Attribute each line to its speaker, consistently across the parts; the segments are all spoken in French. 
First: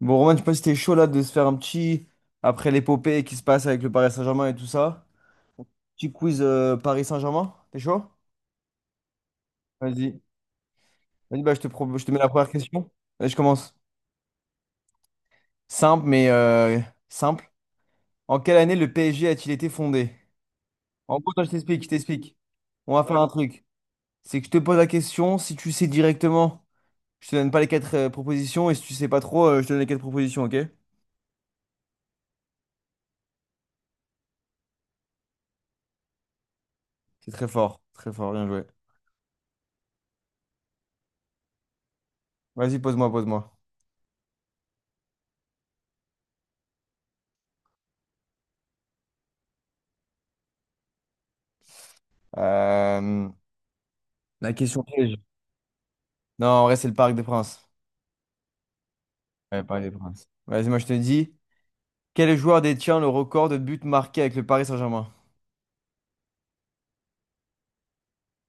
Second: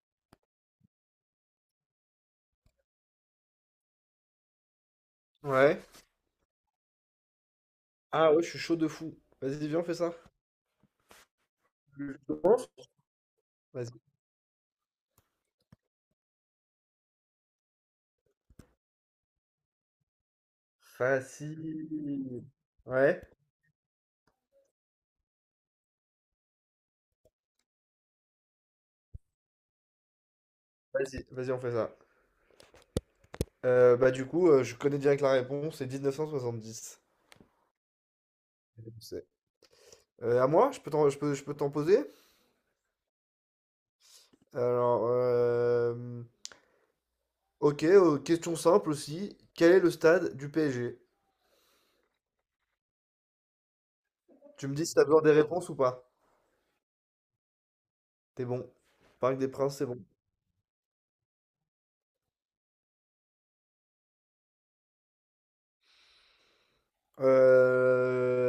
Speaker 1: Bon, Romain, je sais pas si t'es chaud là de se faire un petit, après l'épopée qui se passe avec le Paris Saint-Germain et tout ça,
Speaker 2: Ouais.
Speaker 1: petit quiz Paris Saint-Germain, t'es chaud?
Speaker 2: Ah ouais, je suis chaud de fou. Vas-y, viens, on fait ça.
Speaker 1: Vas-y. Vas-y, bah, je te
Speaker 2: Je
Speaker 1: mets la première
Speaker 2: commence.
Speaker 1: question. Allez, je commence.
Speaker 2: Vas-y.
Speaker 1: Simple, mais simple. En quelle année le PSG a-t-il été fondé? En gros, attends, je t'explique, je t'explique.
Speaker 2: Facile.
Speaker 1: On va faire
Speaker 2: Ouais.
Speaker 1: un truc. C'est que je te pose la question, si tu sais directement, je te donne pas les quatre propositions, et si tu sais pas trop, je te donne les quatre propositions, ok?
Speaker 2: Vas-y, on fait ça. Bah du coup, je connais direct la réponse, c'est 1970.
Speaker 1: C'est très fort, bien joué.
Speaker 2: C'est- à moi, je peux t'en poser?
Speaker 1: Vas-y, pose-moi, pose-moi.
Speaker 2: Alors, ok, question simple aussi. Quel est le stade du PSG?
Speaker 1: Euh, la
Speaker 2: Tu me
Speaker 1: question
Speaker 2: dis si t'as
Speaker 1: piège.
Speaker 2: besoin des réponses ou pas.
Speaker 1: Non, en vrai, c'est le Parc des Princes.
Speaker 2: T'es bon. Parc des
Speaker 1: Ouais,
Speaker 2: Princes,
Speaker 1: Paris
Speaker 2: c'est
Speaker 1: des
Speaker 2: bon.
Speaker 1: Princes. Vas-y, moi, je te dis. Quel joueur détient le record de buts marqués avec le Paris Saint-Germain?
Speaker 2: Heu,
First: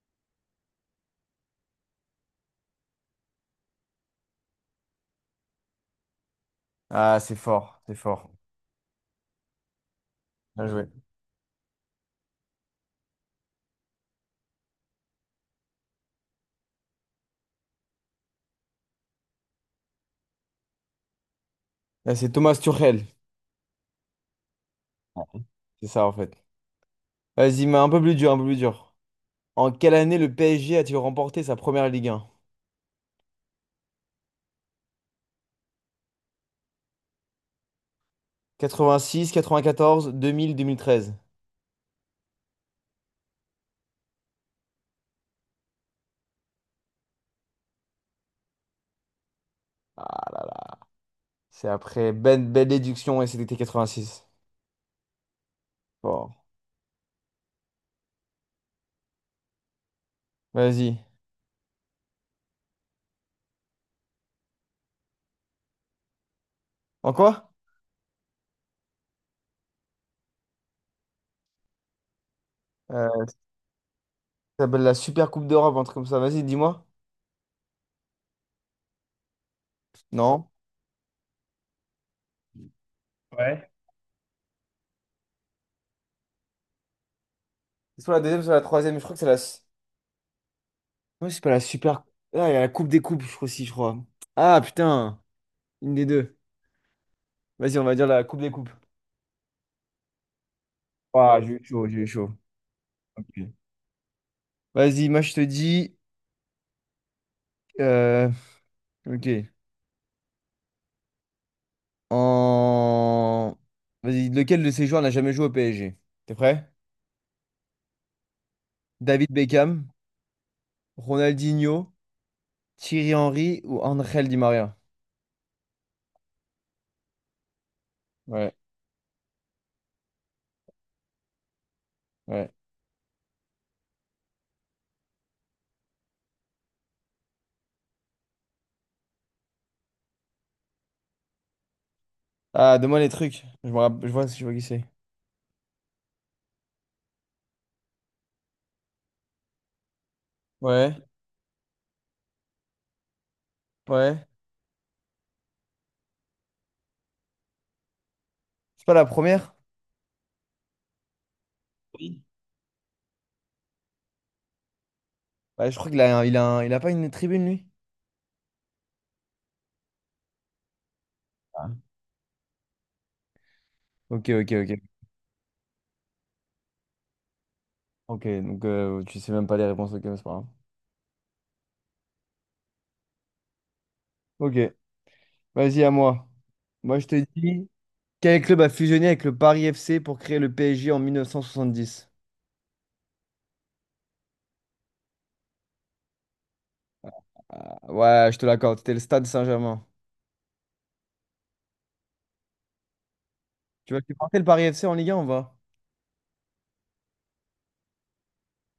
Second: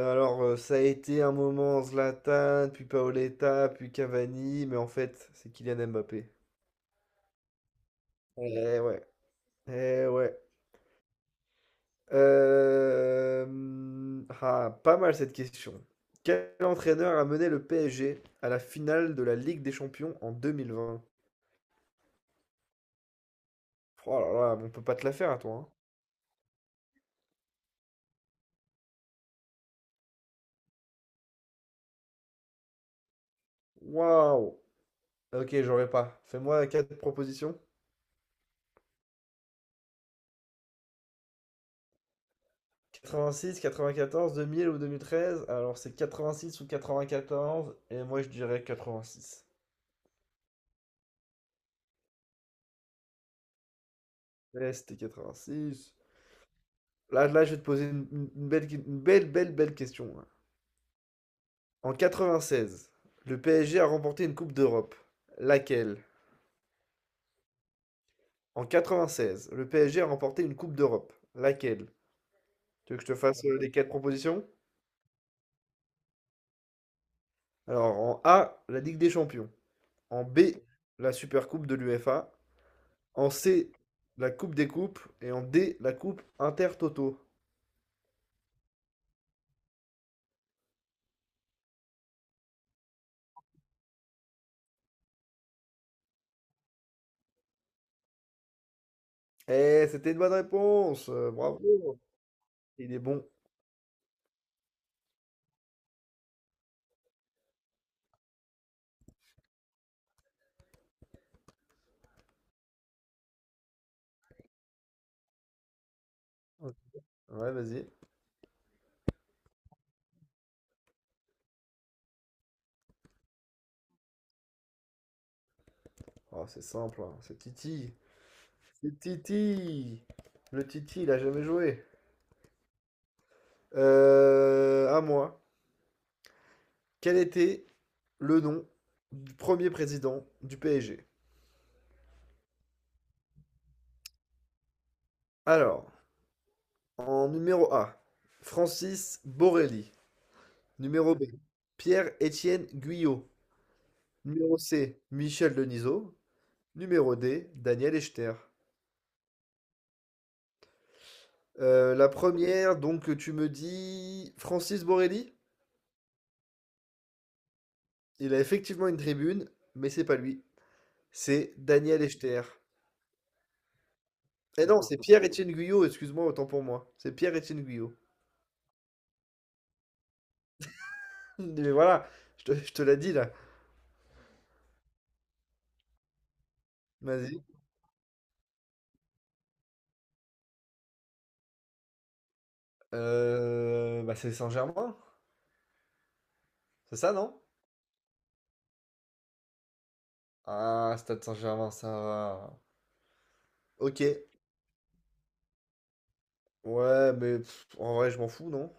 Speaker 2: alors, ça a été un moment Zlatan, puis Paoletta, puis Cavani, mais en fait, c'est Kylian Mbappé.
Speaker 1: Ah, c'est fort, c'est fort.
Speaker 2: Ouais. Eh ouais, eh ouais.
Speaker 1: Bien joué.
Speaker 2: Ah, pas mal cette question. Quel entraîneur a mené le PSG à la finale de la Ligue des Champions en 2020?
Speaker 1: Là, c'est Thomas Tuchel.
Speaker 2: Oh là là, on peut pas te la faire à toi, hein.
Speaker 1: C'est ça, en fait. Vas-y, mais un peu plus dur, un peu plus dur. En quelle année le PSG a-t-il remporté sa première Ligue 1?
Speaker 2: Waouh! OK, j'aurais pas. Fais-moi 4 propositions.
Speaker 1: 86, 94, 2000, 2013.
Speaker 2: 86, 94, 2000 ou 2013. Alors c'est 86 ou 94. Et moi je dirais 86.
Speaker 1: Ah là là. C'est après belle, belle déduction et c'était 86.
Speaker 2: Ouais, c'était 86.
Speaker 1: Bon,
Speaker 2: Là, là, je vais te poser une belle, belle, belle question, hein.
Speaker 1: vas-y.
Speaker 2: En 96, le PSG a remporté une Coupe d'Europe. Laquelle?
Speaker 1: En quoi?
Speaker 2: En 96, le PSG a remporté une Coupe d'Europe. Laquelle? Tu veux que je te
Speaker 1: Euh,
Speaker 2: fasse les quatre propositions?
Speaker 1: Ça s'appelle la Super Coupe d'Europe, un truc comme ça. Vas-y, dis-moi.
Speaker 2: Alors, en A, la Ligue des Champions. En B,
Speaker 1: Non.
Speaker 2: la Super Coupe de l'UEFA. En
Speaker 1: Ouais.
Speaker 2: C, la coupe des coupes. Et en D, la coupe intertoto.
Speaker 1: C'est soit la deuxième, soit la troisième. Je crois que c'est la. Ouais, c'est pas la super. Ah, il y a la Coupe des Coupes, je crois aussi, je crois. Ah, putain, une des deux. Vas-y, on va dire la Coupe des Coupes.
Speaker 2: Eh, c'était une bonne réponse,
Speaker 1: Ah, j'ai
Speaker 2: bravo.
Speaker 1: eu chaud, j'ai eu chaud.
Speaker 2: Il est bon.
Speaker 1: Ok. Vas-y, moi, je te dis. euh, Ok. En. Vas-y, lequel de ces joueurs n'a jamais joué au PSG? T'es prêt?
Speaker 2: Ouais, vas-y.
Speaker 1: David Beckham, Ronaldinho, Thierry Henry ou Angel Di Maria?
Speaker 2: Oh, c'est simple, hein, c'est Titi.
Speaker 1: Ouais,
Speaker 2: C'est Titi. Le Titi, il a jamais joué.
Speaker 1: ouais.
Speaker 2: À moi. Quel était le nom du premier président du PSG?
Speaker 1: Ah, donne-moi les trucs. Je vois qui c'est.
Speaker 2: Alors, en numéro A, Francis Borelli.
Speaker 1: Ouais,
Speaker 2: Numéro B, Pierre-Étienne Guyot.
Speaker 1: ouais.
Speaker 2: Numéro C, Michel Denisot. Numéro D, Daniel Echter.
Speaker 1: C'est pas la première?
Speaker 2: La première, donc tu me dis Francis Borelli?
Speaker 1: Ouais, je crois qu'il a, il a, un- il a pas une tribune, lui.
Speaker 2: Il a effectivement une tribune, mais c'est pas lui. C'est
Speaker 1: Ah.
Speaker 2: Daniel Echter.
Speaker 1: Ok, ok,
Speaker 2: Eh
Speaker 1: ok.
Speaker 2: non, c'est Pierre-Étienne Guyot, excuse-moi, autant pour moi. C'est Pierre-Étienne Guyot.
Speaker 1: Ok, donc tu sais même pas les réponses, ok, mais c'est pas grave.
Speaker 2: Mais voilà, je te l'ai dit là.
Speaker 1: Ok, vas-y, à moi. Moi, je te
Speaker 2: Vas-y.
Speaker 1: dis, quel club a fusionné avec le Paris FC pour créer le PSG en 1970?
Speaker 2: Bah c'est Saint-Germain, c'est ça, non?
Speaker 1: Ah, ouais, je te l'accorde, c'était le Stade Saint-Germain.
Speaker 2: Ah, Stade Saint-Germain, ça va.
Speaker 1: Tu vois,
Speaker 2: Ok.
Speaker 1: tu portais le Paris FC en Ligue 1, on va?
Speaker 2: Ouais, mais pff, en vrai, je m'en fous, non?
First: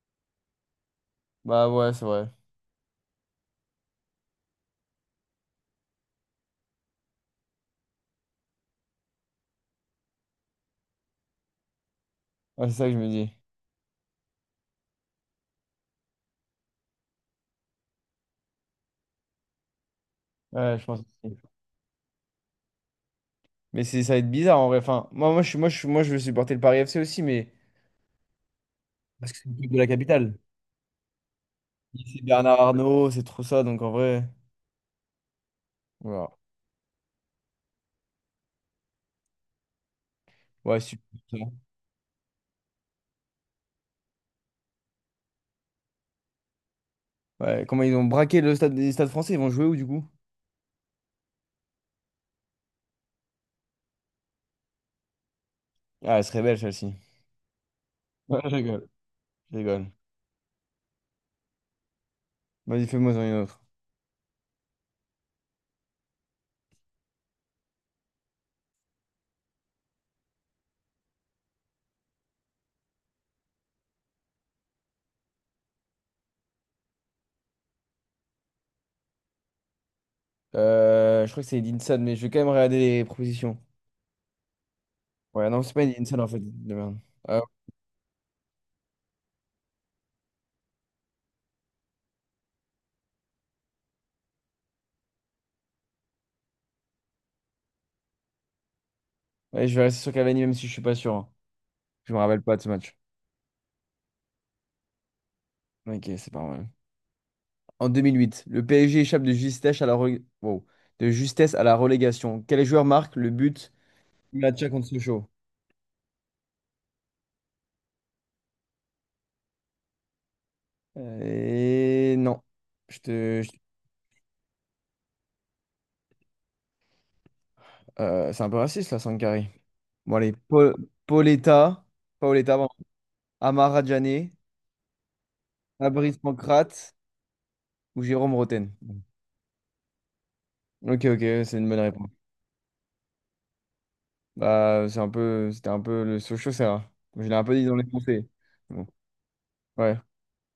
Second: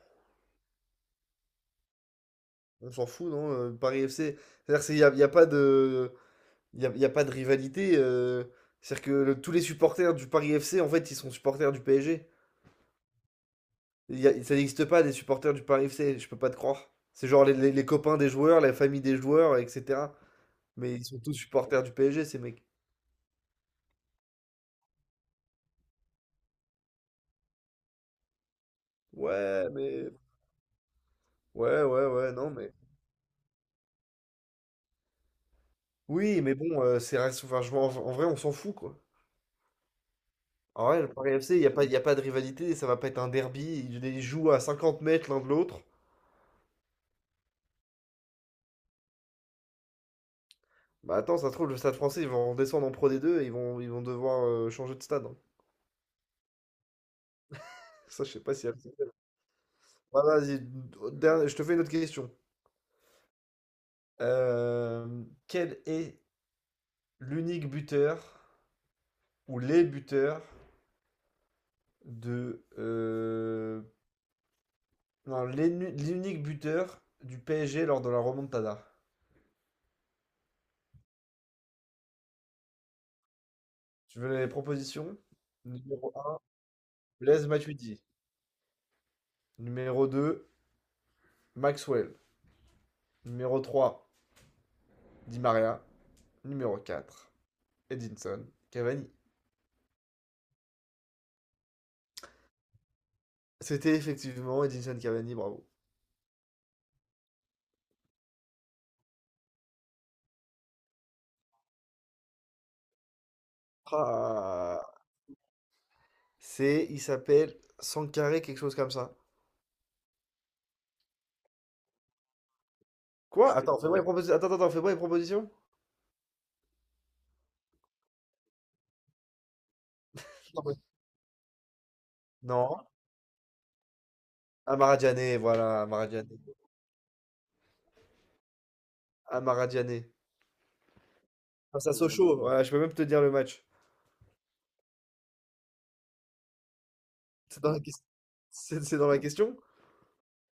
Speaker 1: Bah ouais, c'est vrai.
Speaker 2: On s'en fout, non? Paris FC. C'est-à-dire qu'il n'y a, il y a pas de. Y a pas de rivalité. C'est-à-dire que tous les supporters du Paris FC, en fait, ils sont supporters du PSG.
Speaker 1: Ouais, c'est ça que je me dis.
Speaker 2: Ça n'existe pas des supporters du Paris FC, je peux pas te croire. C'est genre les copains des joueurs, la famille des joueurs, etc.
Speaker 1: Ouais, je
Speaker 2: Mais
Speaker 1: pense
Speaker 2: ils sont tous
Speaker 1: aussi.
Speaker 2: supporters du PSG, ces mecs.
Speaker 1: Mais c'est, ça va être bizarre en vrai. Enfin, moi, je veux supporter le Paris FC aussi, mais parce que c'est une
Speaker 2: Ouais,
Speaker 1: équipe de la
Speaker 2: mais.
Speaker 1: capitale.
Speaker 2: Ouais, ouais,
Speaker 1: C'est
Speaker 2: ouais, non,
Speaker 1: Bernard
Speaker 2: mais.
Speaker 1: Arnault, c'est trop ça, donc en vrai. Voilà.
Speaker 2: Oui, mais bon, enfin, en vrai, on s'en fout, quoi.
Speaker 1: Ouais,
Speaker 2: En
Speaker 1: super.
Speaker 2: vrai, le Paris FC, il y a pas de rivalité, ça va pas être un derby. Ils jouent à 50 mètres l'un de l'autre.
Speaker 1: Ouais, comment ils ont braqué le stade des stades français, ils vont jouer où du coup?
Speaker 2: Bah attends, ça se trouve, le stade français, ils vont redescendre en Pro D2 et ils vont devoir changer de stade.
Speaker 1: Ah, elle serait belle celle-ci.
Speaker 2: Ça, je
Speaker 1: Ouais,
Speaker 2: sais
Speaker 1: je
Speaker 2: pas si elle.
Speaker 1: rigole, je rigole.
Speaker 2: Bah, vas-y, je te fais une autre question.
Speaker 1: Vas-y, fais-moi en une autre.
Speaker 2: Quel est l'unique buteur ou les buteurs de non, l'unique buteur du PSG lors de la remontada?
Speaker 1: Je crois que c'est Edinson, Sad, mais je vais quand même regarder les propositions.
Speaker 2: Tu veux les propositions?
Speaker 1: Ouais, non, c'est pas Edinson
Speaker 2: Numéro
Speaker 1: Sad en
Speaker 2: un,
Speaker 1: fait. De merde. Ah,
Speaker 2: Blaise Matuidi. Numéro deux, Maxwell. Numéro trois, Di Maria. Numéro quatre, Edinson Cavani.
Speaker 1: ouais, ouais, je vais rester sur Cavani même si je suis pas sûr, hein. Je me rappelle pas de ce match.
Speaker 2: C'était effectivement Edinson Cavani, bravo.
Speaker 1: Ok, c'est pas mal. En 2008, le PSG échappe de justesse à la re- wow. de justesse à la relégation. Quel joueur marque le but du match
Speaker 2: Ah,
Speaker 1: contre Sochaux?
Speaker 2: c'est, il s'appelle Sankaré, quelque chose comme ça.
Speaker 1: Et non. Je te... je-
Speaker 2: Quoi? Je Attends, fais-moi une proposition. Attends, attends, fais-moi une proposition.
Speaker 1: c'est un peu raciste là, Sankari. Bon, allez,
Speaker 2: Non, mais-
Speaker 1: Pauletta, Paoletta, pardon.
Speaker 2: Non.
Speaker 1: Amara Djane,
Speaker 2: Amara, voilà, Amara
Speaker 1: Fabrice
Speaker 2: Diané.
Speaker 1: Pancrate ou Jérôme Roten.
Speaker 2: Amara Diané.
Speaker 1: Ok, ok, c'est une bonne
Speaker 2: Face à
Speaker 1: réponse.
Speaker 2: Sochaux, voilà, je peux même te dire le match.
Speaker 1: Bah, c'est un peu, c'était un peu le Sochaux, c'est. Je l'ai un peu
Speaker 2: C'est
Speaker 1: dit
Speaker 2: dans
Speaker 1: dans
Speaker 2: la
Speaker 1: les
Speaker 2: question.
Speaker 1: pensées. Bon,
Speaker 2: C'est dans la question?
Speaker 1: ouais,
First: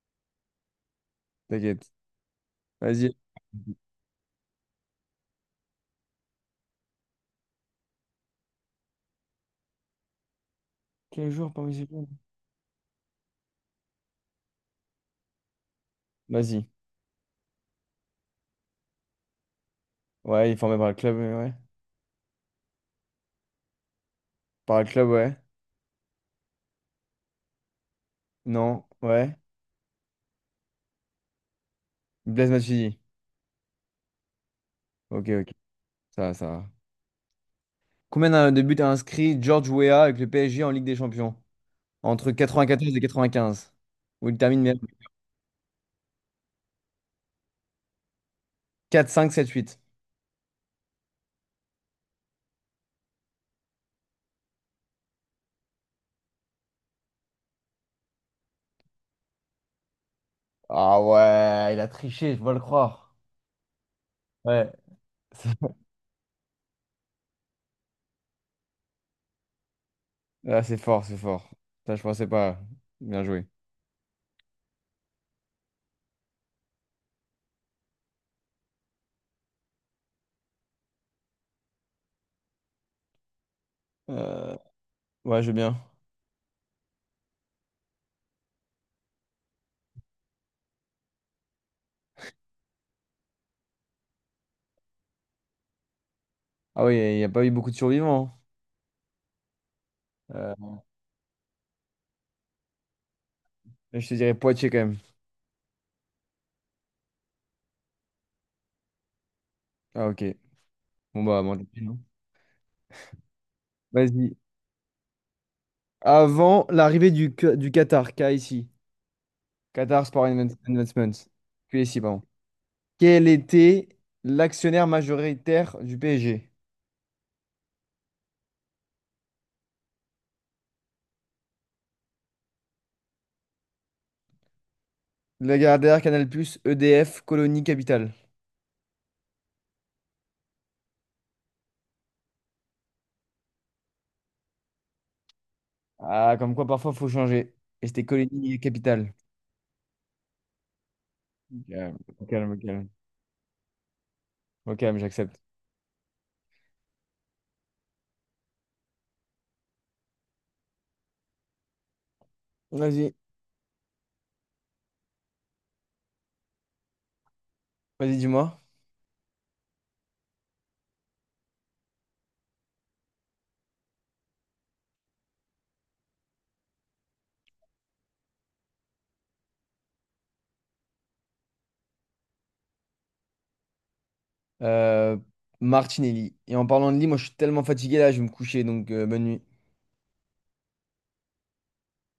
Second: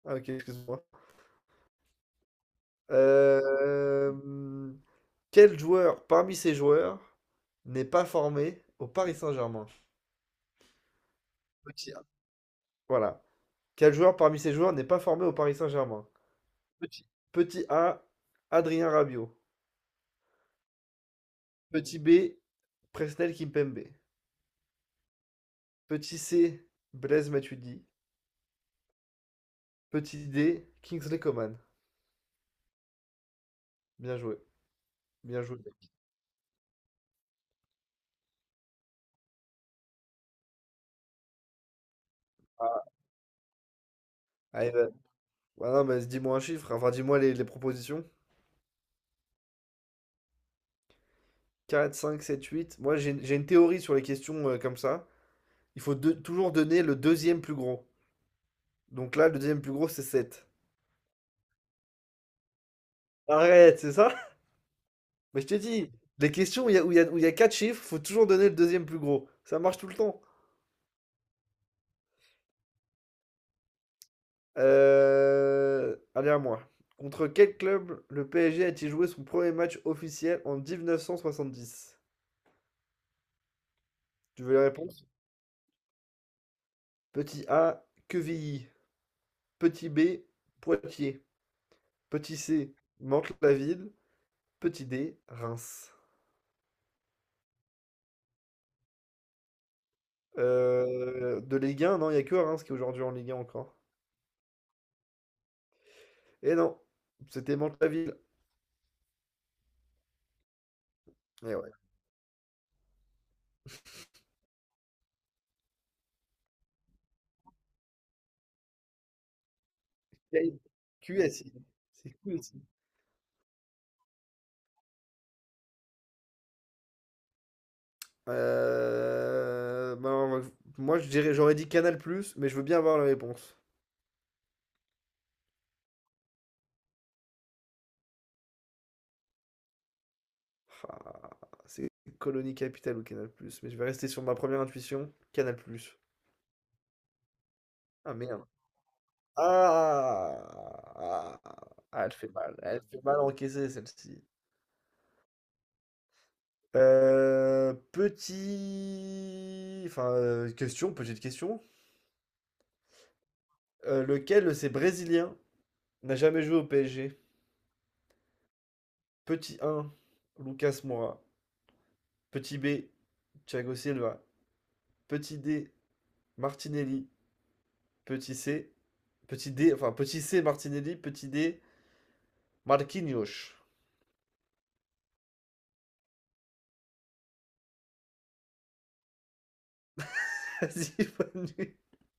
Speaker 2: Ah, ok, excuse-moi.
Speaker 1: t'inquiète. Vas-y.
Speaker 2: Euh, Quel joueur parmi ces joueurs n'est pas formé au Paris Saint-Germain?
Speaker 1: Quel jour parmi ces
Speaker 2: Petit A.
Speaker 1: clubs?
Speaker 2: Voilà. Quel joueur parmi ces joueurs n'est pas formé au Paris Saint-Germain?
Speaker 1: Vas-y.
Speaker 2: Petit A, Adrien Rabiot.
Speaker 1: Ouais, il est formé par le club, ouais.
Speaker 2: Petit B, Presnel Kimpembe.
Speaker 1: Par le club, ouais.
Speaker 2: Petit C, Blaise Matuidi.
Speaker 1: Non, ouais.
Speaker 2: Petit D, Kingsley Coman.
Speaker 1: Blaise Matuidi.
Speaker 2: Bien joué.
Speaker 1: Ok,
Speaker 2: Bien
Speaker 1: ok.
Speaker 2: joué.
Speaker 1: Ça va, ça va. Combien de buts a inscrit George Weah avec le PSG en Ligue des Champions? Entre
Speaker 2: Ah,
Speaker 1: 94 et 95. Où il
Speaker 2: allez,
Speaker 1: termine
Speaker 2: bah, bah non, mais dis-moi un chiffre. Enfin, dis-moi les propositions.
Speaker 1: quatre, cinq, sept, huit.
Speaker 2: Quatre, cinq, sept, huit. Moi, j'ai une théorie sur les questions comme ça. Toujours donner le deuxième plus gros. Donc là, le deuxième plus gros, c'est 7.
Speaker 1: Ah ouais, il a triché, je dois le croire.
Speaker 2: Arrête, c'est ça?
Speaker 1: Ouais.
Speaker 2: Mais je te dis, les questions où il y a 4 chiffres, faut toujours donner le deuxième plus gros. Ça marche tout le temps.
Speaker 1: Là c'est fort, c'est fort. Ça, je pensais pas. Bien joué.
Speaker 2: Allez à moi. Contre quel club le PSG a-t-il joué son premier match officiel en 1970? Tu veux
Speaker 1: Euh,
Speaker 2: la réponse?
Speaker 1: ouais, je veux bien.
Speaker 2: Petit A, Quevilly. Petit B, Poitiers. Petit C, Mantes-la-Ville. Petit D, Reims.
Speaker 1: Ah oui, il n'y a pas eu beaucoup de survivants, hein.
Speaker 2: De Ligue 1, non, il n'y a que Reims qui est aujourd'hui en Ligue 1 encore.
Speaker 1: Je te dirais Poitiers quand même.
Speaker 2: Et non, c'était Mantes-la-Ville.
Speaker 1: Ah ok. Bon bah,
Speaker 2: Et
Speaker 1: bon, tant
Speaker 2: ouais.
Speaker 1: pis, non. Vas-y. Avant l'arrivée du Qatar, K ici. Qatar Sport
Speaker 2: Quel-
Speaker 1: Investments.
Speaker 2: QSI.
Speaker 1: QSI,
Speaker 2: C'est
Speaker 1: pardon.
Speaker 2: QSI.
Speaker 1: Quel était l'actionnaire majoritaire du PSG?
Speaker 2: Ben, moi, j'aurais dit Canal+, mais je veux bien avoir la réponse.
Speaker 1: Lagardère, Canal+, EDF, Colonie Capital.
Speaker 2: Enfin, c'est Colonie Capitale ou Canal+, mais je vais rester sur ma première intuition, Canal+.
Speaker 1: Ah, comme quoi parfois faut changer. Et c'était
Speaker 2: Ah merde.
Speaker 1: colonie capitale.
Speaker 2: Ah,
Speaker 1: Calme,
Speaker 2: ah,
Speaker 1: au calme, au
Speaker 2: elle
Speaker 1: calme.
Speaker 2: fait mal encaisser celle-ci.
Speaker 1: Au calme, j'accepte.
Speaker 2: Enfin, petite question.
Speaker 1: Vas-y,
Speaker 2: Lequel de ces Brésiliens n'a jamais joué au PSG?
Speaker 1: vas-y, dis-moi.
Speaker 2: Petit 1, Lucas Moura. Petit B, Thiago Silva. Petit D, Martinelli. Petit C, Petit C, Martinelli. Petit D, Marquinhos.
Speaker 1: Euh, Martinelli. Et en parlant de lit, moi je suis tellement fatigué là, je vais me coucher, donc bonne nuit.
Speaker 2: Vas-y, bonne nuit.